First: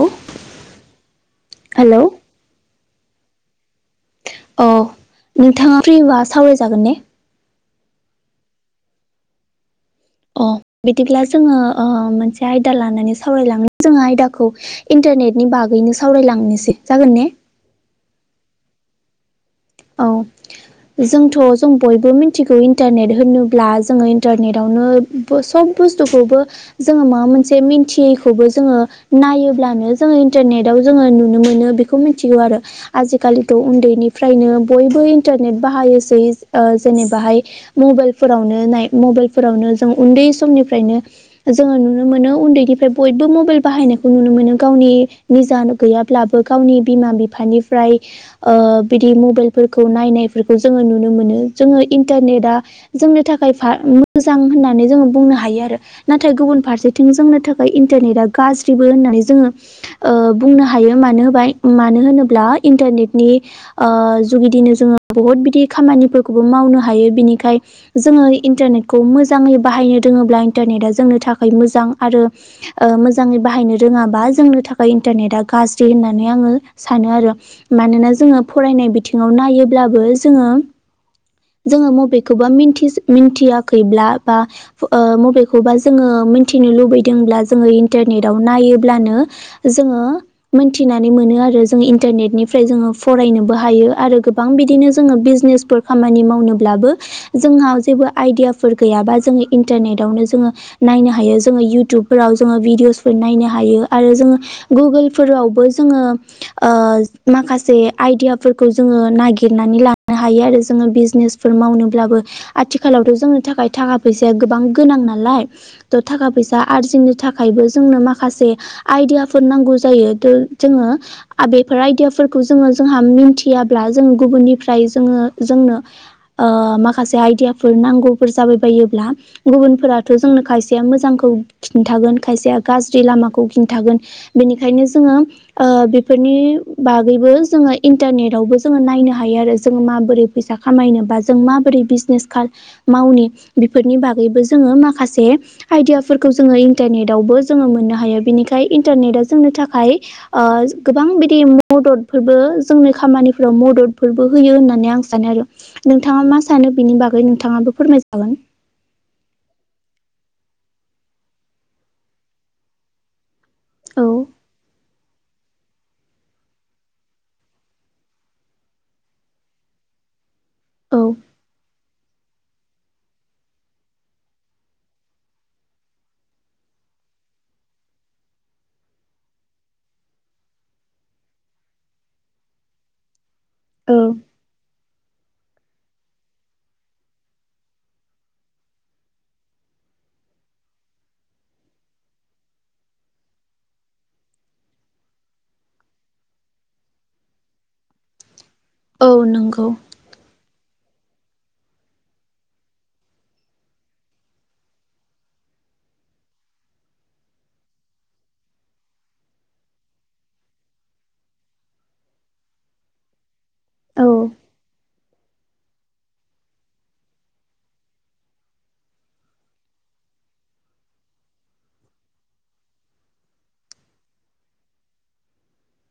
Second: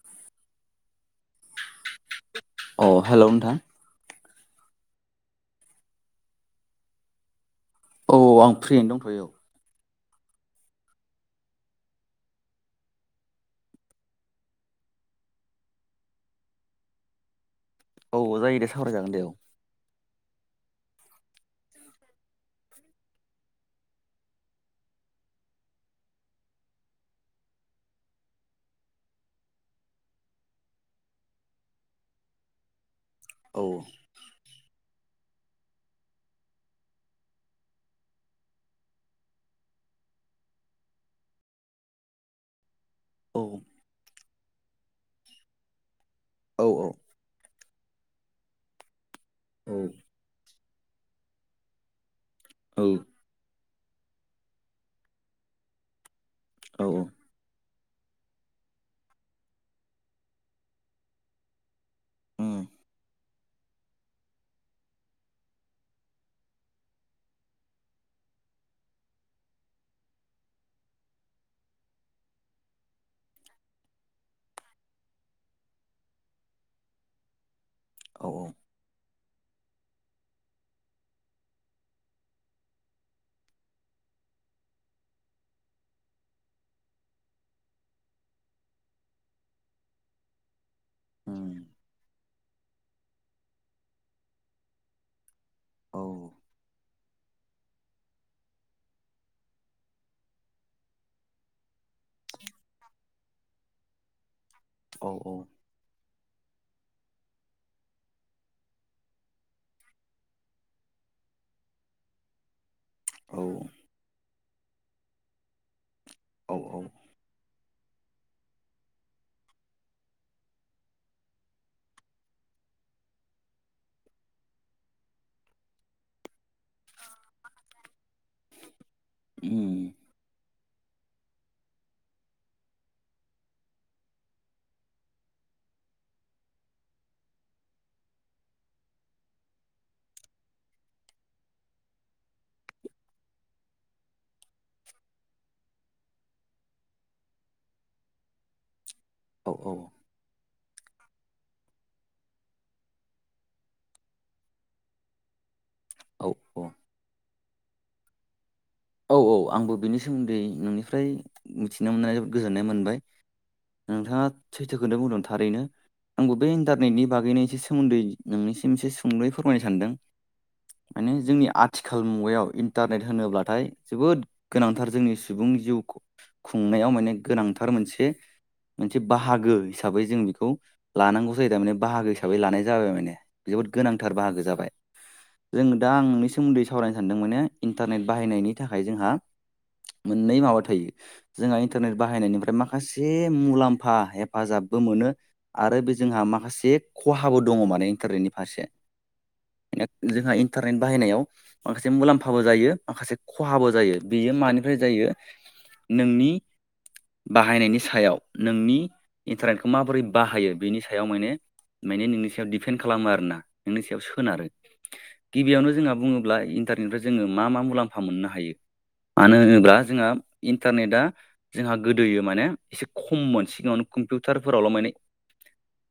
औ हेलौ अह हेलौ नोंथां। अह नोंथाङा फ्रिबा सावरायजागोन ने? औ आं फ्रियैनो दंथ'यो औ। अह बिदिब्ला जोङो ओ मोनसे आयदा लानानै सावरायलाङो जोङो आयदाखौ इनटा इन्टारनेटनि बागैनो सावरायलांनिसै, जागोन ने? औ जायो दे सावरायजागोन दे औ। औ। जोंथ' जों बयबो मिन्थिगौ इन्टारनेट होनोब्ला जोङो इन्टारनेटावनो बो सब बुस्थुखौबो जोङो माबा मोनसे मिन्थियैखौबो जोङो नायोब्लानो जोङो इन्टारनेट आव जोङो नुनो मोनो बेखौ मोनथिगौ आरो आजिकालिथ' औ उन्दैनिफ्रायनो बयबो इन्टारनेट बाहायोसै जेनेबाहाय मबेलफोरावनो नाय मबेलफोरावनो जों उन्दै समनिफ्रायनो जोङो नुनो मोनो उन्दैनिफ्राय बयबो औ मबेल बाहायनायखौ नुनो मोनो गाव गावनि निजानो गैयाब्लाबो औ गावनि औ बिमा बिफानिफ्राय ओ बिदि मबेल फोरखौ औ नायनायफोरखौ जोङो नुनो मोनो। जोङो इन्टारनेटा औ जोंनि थाखाय फा मोजां होननानै जोङो बुंनो हायो आरो नाथाय गुबुन औ फारसेथिं जोंनो थाखाय इन्टारनेटा गाज्रिबो होननानै जोङो ओ बुंनो हायो मोनोबाय मानो होनोब्ला उम इन्टारनेटनि ओ जुगिदिनो जोङो बहुत बिदि खामानिफोरखौबो मावनो हायो बिनिखाय जोङो इन्टारनेटखौ मोज मोजाङै बाहायनो रोङोब्ला इन्टारनेट जोंनो थाखाय मोजां आरो मोजाङै बाहायनो रोङाबा जोंनि थाखाय इन्टारनेटा गाज्रि होननानै आङो सानो आरो मानोना औ जोङो फरायनाय बि थिंङाव नायोब्लाबो जोङो जोङो मबेखौबा मोनथि मोनथियाखैब्ला बा मबेखौबा जोङो मोनथिनो लुबैदोंब्ला जोङो इन्टारनेट आव नायोब्लानो जोङो मोनथिनानै मोनो उम आरो जों इन्टारनेटनिफ्राय जोङो फरायनोबो हायो। आरो गोबां बिदिनो जोङो बिजनेसफोर औ खामानि मावनोब्लाबो जोंहा जेबो आइदियाफोर गैयाबा जोङो इन्टारनेटावनो जोङो नायनो हायो जोङो इउ टुबफोराव जोङो भिदिअसफोर नायनो हायो आरो जोङो औ गुगोलफोरावबो जोङो ओ माखासे आइदियाफोर खौ जोंङो नागिरनानै लानो हायो आरो जोङो बिजनेस फोर मावनोब्लाबो आथिखाल आथिखालावथ' औ जोंनि थाखाय थाखा फैसाया गोबां गोनां नालाय त' थाखा औ फैसा औ आरजिनो थाखायबो जोंनो माखासे आइदियाफोर नांगौ जायो त जोङो बेफोर आइदियाफोरखौ जोंङो जोंहा मिनथि मोनथियाब्ला जों गुबुननिफ्राय जोङो जोंनो माखासे आइदियाफोर नांगौफोर जाबाय बायो ब्ला उम गुबुनफोराथ' जोंनो खायसे खायसेया मोजांखौ खिन्थागोन खायसेया गाज्रि लामाखौ खिन्थागोन बेनिखायनो जोङो ओ बेफोरनि बागैबो जोङो इन्टारनेट आवबो जोङो नायनो हायो आरो जों माबोरै फैसा खामायनो बा जों माबोरै बिजनेस मावनि बेफोरनि बागैबो जोङो माखासे आइदियाफोरखौ जोङो इन्टारनेटावबो जोङो मोननो हायो बिनिखायनो इन्टारनेटआ जोंनि औ थाखाय ओ गोबां बिदि मददखोबो जोंनि खामानिफोराव मददफोरबो होयो होननानै आं सानो आरो औ नोंथाङा मा सानो बिनि बागै नोंथाङाबो फोरमायजागोन। औ औ आंबो बेनि सोमोन्दै नोंनिफ्राय मिथिनो मोननानै गोजोननाय मोनबाय। औ नोंथाङा सैथो खोनो बुंदों थारैनो आंबो बे इन्टारनेटनि बागैनो इसे सोमोन्दै नोंनिसिम एसे सुंदयै फोरमायनो सानदों। औ माने जोंनि आथिखाल मुगायाव इन्टारनेट होनोब्लाथाय जोबोद गोनांथार जोंनि सुबुं जिउ खुं खुंनायाव माने गोनांथार मोनसे मोनसे बाहागो हिसाबै जों बेखौ लानांगौ जायो थारमाने बाहागो हिसाबै लानाय जाबाय माने जोबोद गोनांथार औ बाहागो जाबाय। जों दा आंनि सोमोन्दै सावरायनो सानदों माने इन्टारनेट बाहायनायनि थाखाय जोंहा मोननै माबा थायो जोंहा इन्टारनेट बाहायनायनिफ्राय माखासे मुलाम्फा हेफाजाब बो मोनो आरो बे जोंहा माखासे खहाबो दङ माने इन्टारनेटनि फारसे औ नंगौ जोंहा इन्टारनेट बाहायनायाव माखासे मुलाम्फाबो जायो माखासे खहाबो जायो बेयो मानिफ्राय जायो नोंनि बाहायनायनि सायाव नोंनि इन्टारनेटखौ माबोरै बाहायो बेनि सायाव माने माने नोंनि सायाव दिफेन खालामो आरो ना। नोंनि सायाव औ सोनारो गिबियावनो जोंहा बुङोब्ला इन्टारनेटनिफ्राय जोङो मा मा मुलाम्फा मोननो हायो। मानो होनोब्ला जोंहा इन्टारनेटआ जोंहा गोदोयो माने एसे खममोन सिगाङाव कम्पिउटारफोरावल' माने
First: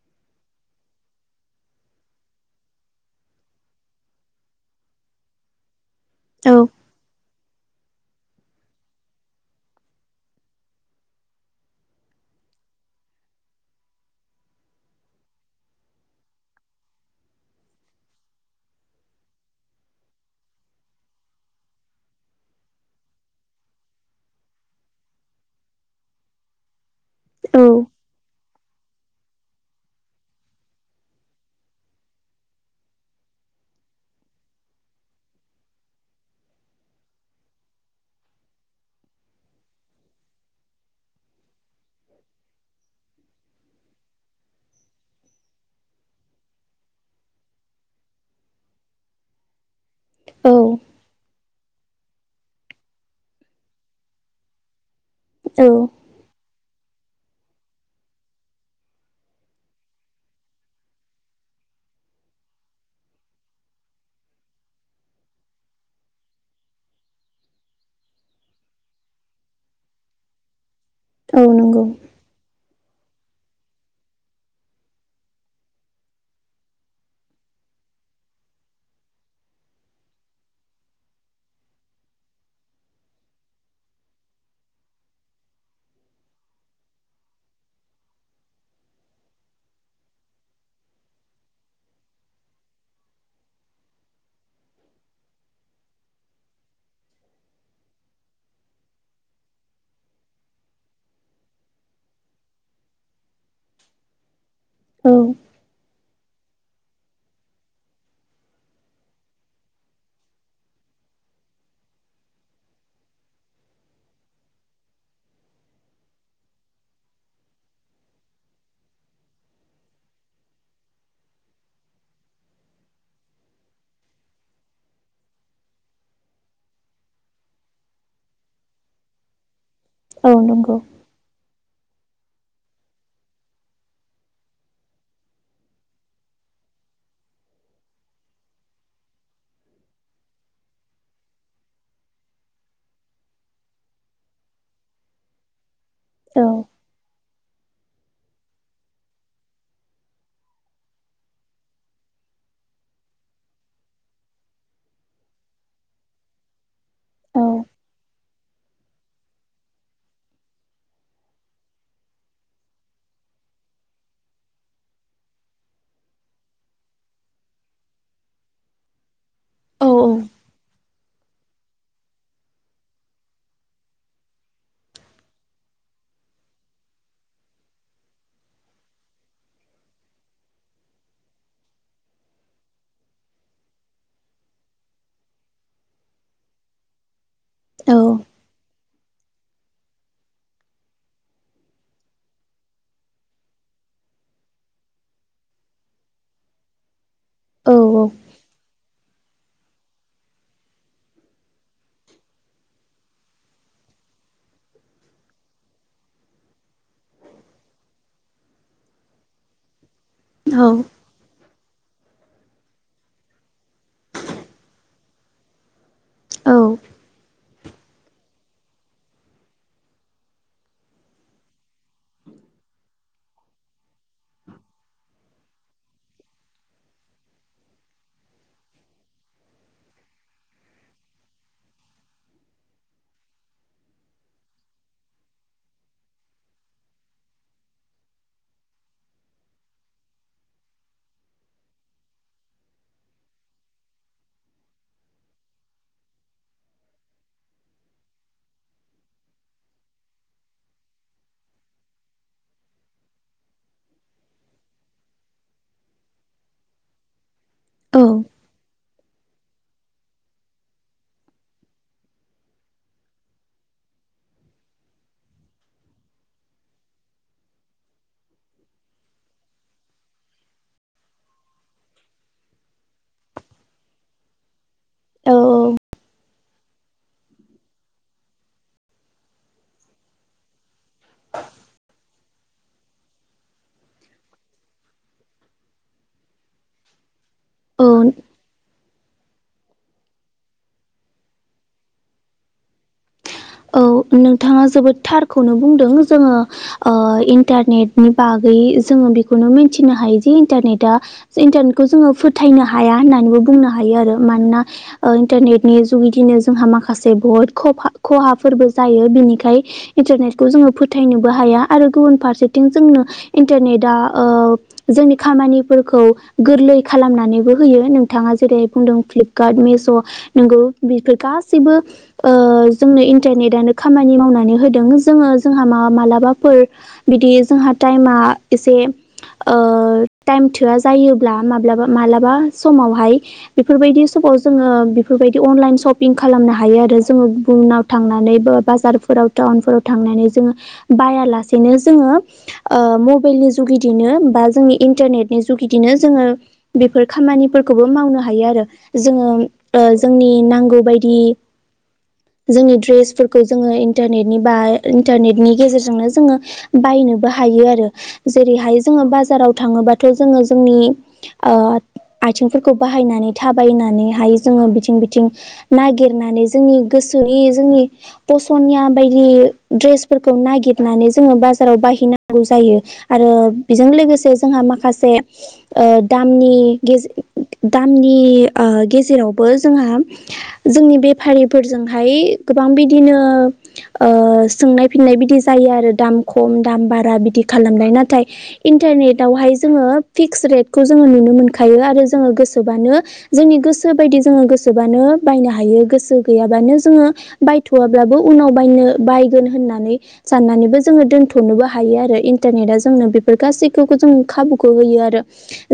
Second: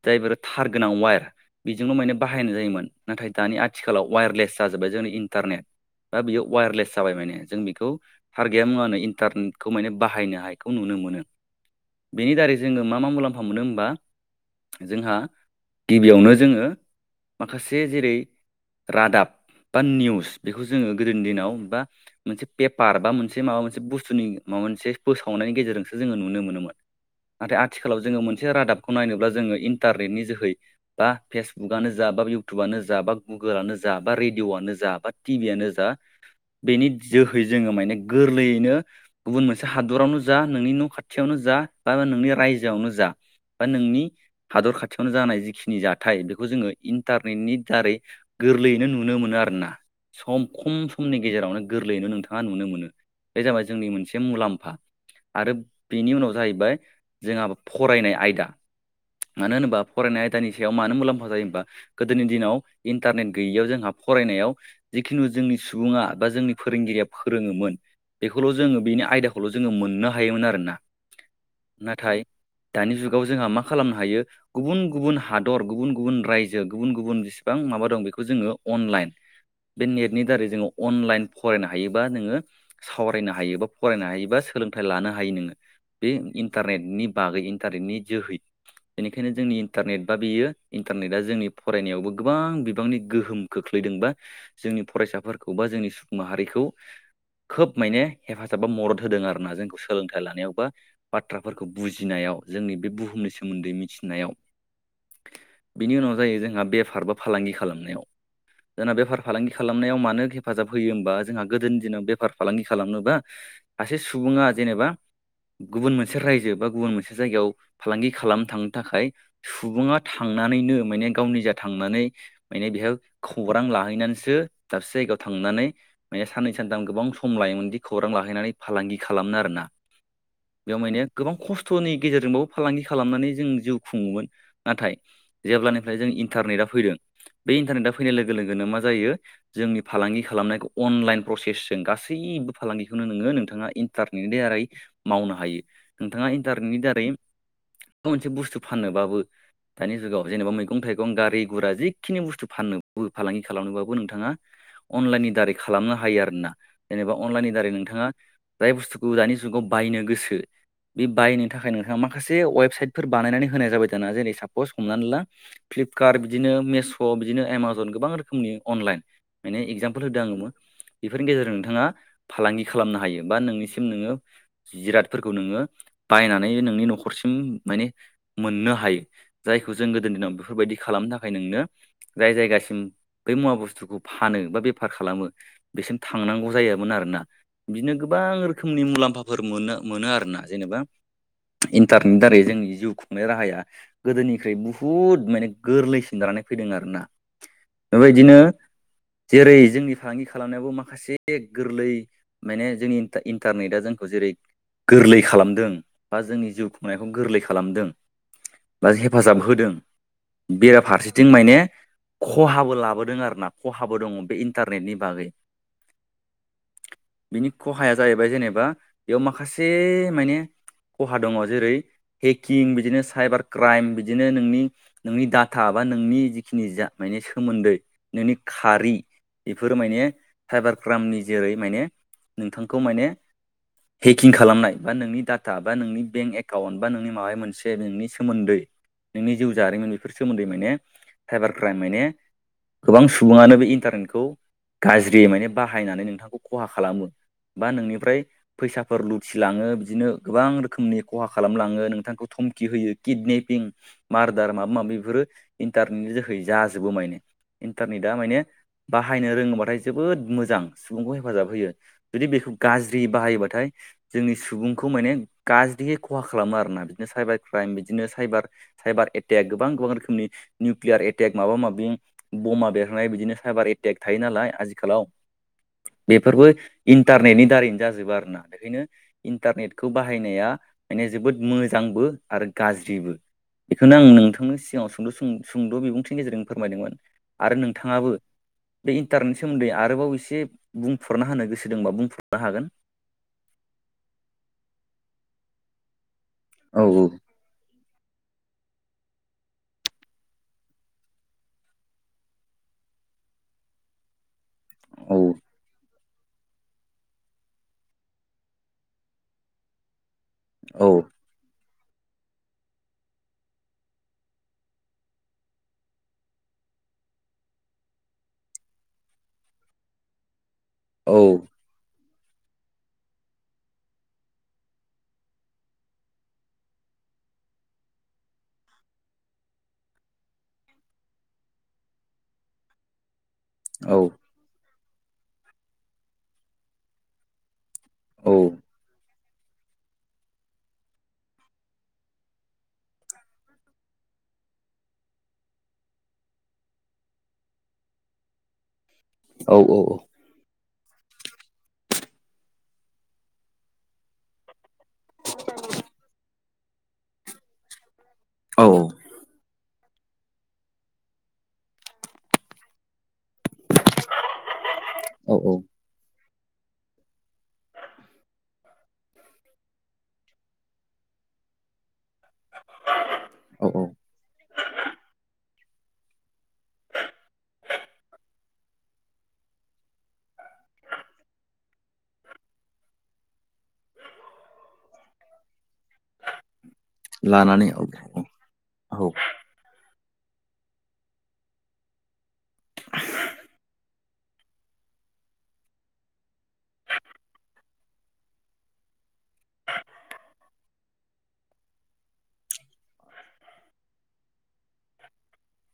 जायफोर थार गोनां वायार बेजोंल' माने बाहायनाय जायोमोन नाथाय दानि आथिखालाव वायारलेस जाजोब्बाय जोंनि इन्टारनेट दा बेयो औ वायारलेस जाबाय माने जों बेखौ टारगे मुङानो इन्टारनेटखौ माने बाहायनायखौ नुनो मोनो। बेनि दारै जोङो मा मा मुलाम्फा मोनो होमबा जोंहा गिबियावनो जोङो माखासे जेरै रादाब बा निउस बेखौ जोङो गोदोनि दिनाव बा मोनसे पेपार बा मोनसे माबा मोनसे बुस्थुनि माबा मोनसे फोसावनायनि गेजेरजोंसो जोङो नुनो मोनोमोन। नाथाय औ आथिखालाव जोङो मोनसे रादाब नायनोब्ला जोङो इन्टारनेटनि जोहै बा फेसबुकआनो जा बा इउटुबनो जा बा गुगोलनो जा बा रेडिअ'आनो जा बा टिभि आनो जा। बेनि जोहै जोङो माने गोरलैयैनो गुबुन मोनसे हादरावनो जा नोंनि न' खाथियावनो जा। जा बा नोंनि रायजोआवनो जा। बा नोंनि हादर खाथियावनो जानाय जिखिनि जाथाय बेखौ जोङो इन्टारनेटनि दारै गोरलैयैनो नुनो मोनो आरोना सम खम औ समनि। गेजेरावनो गोरलैयैनो नोंथाङा नुनो मोनो बे जाबाय जोंनि मोनसे मुलाम्फा। आरो औ बेनि उनाव जाहैबाय जोंहा फरायनाय आयदा। मानो होनोबा फरायनाय आयदानि सायाव मानो मुलाम्फा जायोबा गोदोनि दिनाव इन्टारनेट गैयैयाव जोंहा फरायनायाव जिखिुनु जोंनि सुबुङा बा जोंनि फोरोंगिरिया फोरोङोमोन बेखौल' जोङो बेनि आयदाखौल' जोङो मोननो हायोमोन आरोना औ नंगौ नाथाय दानि जुग गाव जोंहा मा खालामनो हायो गुबुन गुबुन हादर गुबुन गुबुन रायजो गुबुन गुबुन बिसेबां माबा दं बे बेखौ जोङो अनलाइन बे नेटनि दारै जोङो अनलाइन फरायनो हायोबा नोङो सावरायनो हायो बा फरायनो हायोबा सोलोंथाइ लानो हायो नोङो बे इन्टारनेटनि बागै इन्टारनेटनि जोहै बेनिखायनो जोंनि इन्टारनेट बा बेयो इन्टारनेटआ जोंनि फरायनायावबो गोबां बिबांनि गोहोम खोख्लैयो। फैदोंबा जोंनि फरायसाफोरखौ बा जोंनि सुबुं माहारिखौ खोब माने हेफाजाब बा मदद होदों आरोना जोंखौ सोलोंथाइ लानायाव बा बाथ्राफोरखौ बुजिनायाव जोंनि बे बुहुमनि सोमोन्दै मिथिनायाव औ बिनि उनाव जायो जों जोंहा बेफार बा फालांगि खालामनायाव जोंना बेफार फालांगि खालामनायाव मानो हेफाजाब होयो हबा जोंहा गोदोनि दिनाव बेफार फालांगि खालामनोबा सासे सुबुङा जेनेबा गुबुन मोनसे रायजो बा गुबुन मोनसे जायगायाव फालांगि खालामनो थांनो थाखाय सुबुङा थाङ नानैनो माने गावनिजा‌ थांनानै माने बिहा‌ खौरां लाहैनानैसो दाबसे‌ जायगायाव थांनानै माने साननै सानथाम गोबां सम लायोमोनदि खौरां लाहैनानै फालांगि खालामनो आरोना औ बेयाव नंगौ माने गोबां खस्थ' खस्थ'नि गेजेरजोंबाबो फालांगि खालामनानै जों जिउ खुङोमोन नाथाय जेब्लानिफ्राय जों इन्टारनेट आ फैदों बे इन्टरनेट‌आ‌ फैनाय लोगो लोगोनो मा‌ जायो जोंनि फालांगि खालामनायखौ अनलाइन प्रसेसजों गासैबो फालांगिखौनो नोङो नोंथाङा इन्टारनेट दारै मावनो हायो नोंथाङा औ इन्टारनेटनि दारै [inaudible] माबा मोनसे बुस्थु फाननोबाबो दानि जुगाव जेनेबा मैगं थाइगं गारि गुरा जिखिनि बुस्थु फाननो फालांगि खालामनोबाबो नोंथाङा अनलाइननि दारै खालामनो हायो आरोना जेनेबा औ अनलाइननि दारै नोंथाङा जाय बुस्थुखौ दानि जुगाव बायनो गोसो बे बायनो थाखाय नोंथाङा माखासे वेबसाइटफोर बानायनानै होनाय जाबाय दाना जेरै सापस हमनानै ला फ्लिपकार्ट बिदिनो मेश' बिदिनो एमाजन गोबां रोखोमनि अनलाइन माने औ एगजामपोल औ होदोंआङो बेफोरनि गेजेरजों नोंथाङा फालांगि खालामनो हायो बा नोंनिसिम नोङो जिरादफोरखौ नोङो बायनानै नोंनि न'खरसिम माने मोननो हायो। जायखौ जों गोदोनि दिनाव बेफोरबायदि खालामनो थाखाय नोंनो जाय जायगासिम बै मुवा बुस्थुखौ फानो बा बेफार खालामो बेसिम थांनांगौ जायामोन आरोना बिदिनो औ गोबां रोखोमनि मुलाम्फाफोर मोनो मोनो आरोना जेनेबा इन्टारनेटनि दारै जोंनि जिउ खुंनाय राहाया गोदोनिख्रुइ बुहुत माने गोरलैसिन द नायफैदों आरोना‌ औ बेबायदिनो जेरै जोंनि फालांगि खालामनायावो माखासे गोरलै माने जोंनि इन्टारनेटआ जोंखौ जेरै गोरलै खालामदों बा जोंनि जिउ खुंनायखौ गोरलै खालामदों बा हेफाजाब होदों बेराफारसेथिं माने खहाबो लाबोदों आरोना खहाबो दङ बे इन्टारनेटनि बागै बिनि खहाया जाहैबाय जेनेबा बेयाव माखासे माने खहा दङ जेरै हेकिं बिदिनो साइबार क्राइम बिदिनो नोंनि नोंनि डाटा बा नोंनि जिखिनि जा बेनि सोमोन्दै नोंनि खारि बेफोरो माने साइबार क्राइमनि जेरै माने नोंथांखौ माने हेकिं खालामनाय बा नोंनि डाटा बा नोंनि बेंक एकाउन्ट बा नोंनि माबा मोनसे बेंकनि सोमोन्दै नोंनि जिउ जारिमिन बेफोर सोमोन्दै माने साइबार क्राइम माने गोबां सुबुङानो बे इन्टारनेटखौ गाज्रि माने बाहायनानै नोंथांखौ खहा खालामो। बा नोंनिफ्राय फैसाफोर लुथिलाङो बिदिनो गोबां रोखोमनि खहा खालामलाङो नोंथांखौ हुमखि होयो किडनेपिं मार्दार माबा माबि बेफोरो इन्टारनेटनि जोै जाजोबो माने दा नै दा माने बाहायनो रोङोबाथाय जोबोद मोजां सुबुंखौ हेफाजाब होयो जुदि बेखौ गाज्रि बाहायोबाथाय जोंनि सुबुंखौ सुबुंखौ माने गाज्रियै खहा खालामो आरोना बिदिनो सायबार क्राइम बिदिनोे सायबार एटेक गोबां गोबां गोबां रोखोमनि निउकलियार एटेक माबा माबि बमा बेरहनाय बिदिनो साइबार एटेक थायो नालाय आजिखालाव औ बे बेफोरबो इन्टारनेटनि दारैनो जाजोबो आरोना बेखायनो इन्टारनेटखौ बाहायनाया माने जोबोद मोजांबो आरो गाज्रिबो बेखौनो आं नोंथांनि सिगाङाव सुंद' सुंद' बिबुंथिनि गेजेरजों फोरमायदोंमोन आरो औ नोंथाङाबो बे इन्टारनेनि सोमोन्दै आरोबाव एसे बुंफोरना होनो गोसो दंबा बुंफोरनो हागोन औ नोंथाङा जोबोद थारखौनो बुंदों जोङो औ ओ इन्टारनेट नि बागै जोङो बेखौनो मिथिनो हायो जे इन्टारनेटा इन्टारनेटखौ जोङो फोथायनो हाया होननानैबो बुंनो हायो आरो मानोना ओ औ इन्टारनेटनि जुगैदिनो जोंहा माखासे बहुद खफा खहाफोरबो जायो बिनिखाय इन्टारनेटखौ जोङो औ फोथायनोबो हाया आरो गुबुन फारसेथिं जोंनो इन्टारनेटआ जोंनि खामानिफोरखौ गोरलै लै खालामनानैबो होयो नोंथाङा जेरै बुंदों फ्लिपकार्ट मिस' नंगौ औ बेफोर गासैबो ओ जोंनो इन्टारनेटानो खामानि मावनानै होदों जोङो जोंहा मा मालाबाफोर बिदि जोंहा टाइमा एसे ओ टायेम थोआ जायोब्ला माब्लाबा मालाबा समावहाय औ बेफोरबायदि समाव जोङो बेफोरबायदि अनलाइन सपिं खालामनो हायो आरो जोङो बुंना थांनानैबो बाजार फोराव टाउन फोराव थांनानै जोङो बायालासेनो जोङो ओ मबाइलनि जुगिदिनो बा जोंनि इन्टारनेटनि जुगिदिनो जोङो बेफोर खामानिफोरखौबो मावनो हायो आरो जोङो औ ओ जोंनि नांगौ बायदि जोंनि ड्रेसफोरखौ जोङो इन्टारनेटनि बा इन्टारनेटनि गेजेरजोंनो जोङो बायनोबो हा हायो आरो औ जेरैहाय जोङो बाजाराव थाङोबा थ' जोङो जोंनि ओ आथिंफोरखौ बाहायनानै थाबाय बायनानैहाय जोङो बिथिं बिथिं औ नागिरनानै जोंनि गोसो जुदि जोंनि फसनिया बायदि द्रेसफोरखौ नागिरनानै जोङो बासिनानै बाजाराव बाहैनांगौ जायो आरो औ औ बेजों लोगोसे जोंहा माखासे ओ दामनि गेजेर दामनि ओ गेजेरावबो जोंहा जोंनि बेफारिफोरजों हाय गोबां बिदिनो ओ सोंनाय फिन्नाय बिदि जायो आरो दाम खम दाम बारा बिदि लानानै औ खालामनाय नाथाय औ इन्टारनेटावहाय जोङो फिक्स रेटखौ जोङो नुनो मोनखायो आरो जोङो गोसोबानो जोंनि गोसो बायदि जोङो गोसोबानो बायनो हायो गोसो गैयाबानो जोङो बायथ'वब्लाबो उनाव बायनो बायगोन होननानै साननानैबो जोङो दोनथ'नोबो हायो हायो आरो इन्टारनेटा जोंनो बेफोर गासैखौबो जों खाबुखौ होयो आरो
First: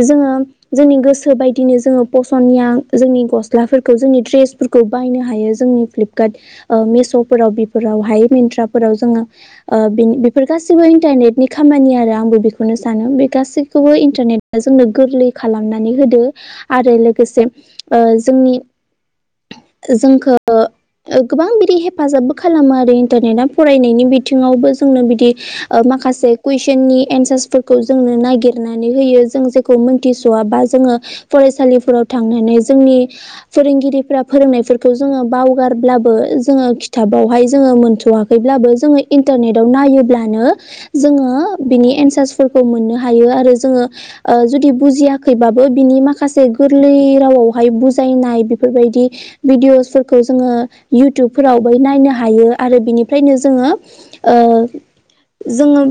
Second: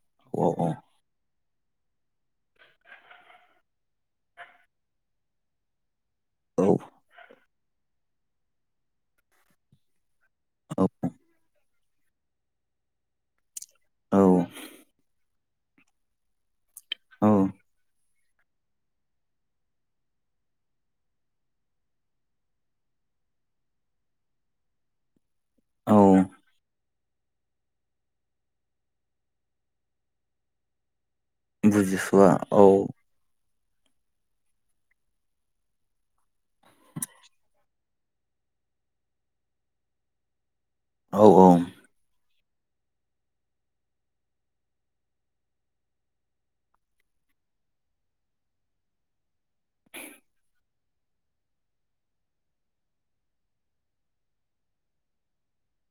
जोङो औ जोंनि गोसो गोसो बायदिनो जोङो फसनिया जोंनि गस्लाफोरखौ जोंनि ड्रेसफोरखौ बायनो हायो जोंनि फ्लिपकार्ट ओ मिश'फोराव बेफोराव हाय मिन्ट्राफोराव जोङो ओ बिनि बेफोर गासिबो इन्टारनेटनि खामानि आरो आंबो बेखौनो सानो बे गासैखौबो औ इन्टारनेटआ जोंनो गोरलै खालामनानै होदों आरो लोगोसे औ ओ जोंनि जोंखौ गोबां बिदि हेफाजाबबो खालामो आरो इन्टारनेटा फरायनायनि बिथिङावबो जोंनो बिदि ओ औ माखासे कुइसननि एन्सारसफोरखौ जोंनो नागिरनानै होयो जों जेखौ मोनथिस'वाबा जोङो फरायसालिफोराव बुजिस'वा थांनानै औ जोंनि फोरोंगिरिफोरा फोरोंनायफोरखौ जोङो बाव गारब्लाबो जोङो खिथाबावहाय जोङो मोनथ'वाखैब्लाबो जोङो इन्टारनेटआव नायोब्लानो औ जोङो बिनि एनसारस फोरखौ मोननो हायो आरो जोङो ओ जुदि बुजियाखैबाबो बिनि माखासे गोरलै राव आवहाय बुजायनाय बेफोरबायदि बिडिअसफोरखौ जोङो इउटुबफोरावबो नायनो हायो आरो बिनिफ्रायनो जोङो ओ जोङो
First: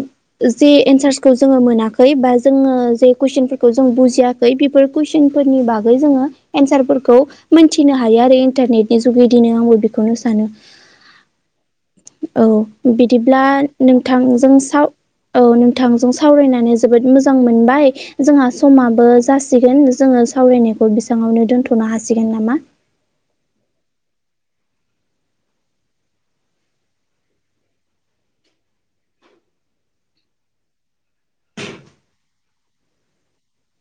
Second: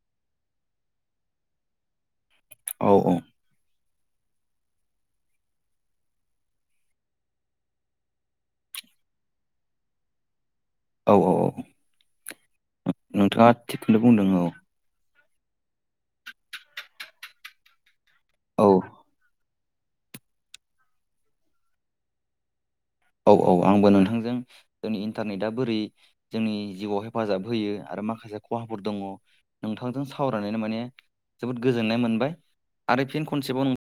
जे एन्सार्सखौ जोङो मोनाखै बा जोङो औ जे कुइसनफोरखौ जों बुजियाखै बेफोर कुईसनफोरनि बागै जोङो एनसारफोरखौ मोनथिनो हायो आरो इन्टरनेटनि [unintelligible] आंबो बेखौनो सानो। औ औ औ औ बिदिब्ला नोंथाङा थिगखौनो बुंदों औ नोंथांजों साव औ नोंथांजों सावरायनानै जोबोद मोजां मोनबाय जोंहा औ समाबो जा सिगोन जोङो सावरायनायखौ बेसाङावनो दोन्थ'नो हासिगोन नामा? औ औ आंबो नोंथांजों जोंनि इन्टारनेटआ बोरै जोंनि जिउआव हेफाजाब होयो आरो माखासे खहाफोर दङ नोंथांजों सावरायनानैनो माने जोबोद गोजोननाय मोनबाय। आरो फिन खनसेबाव नों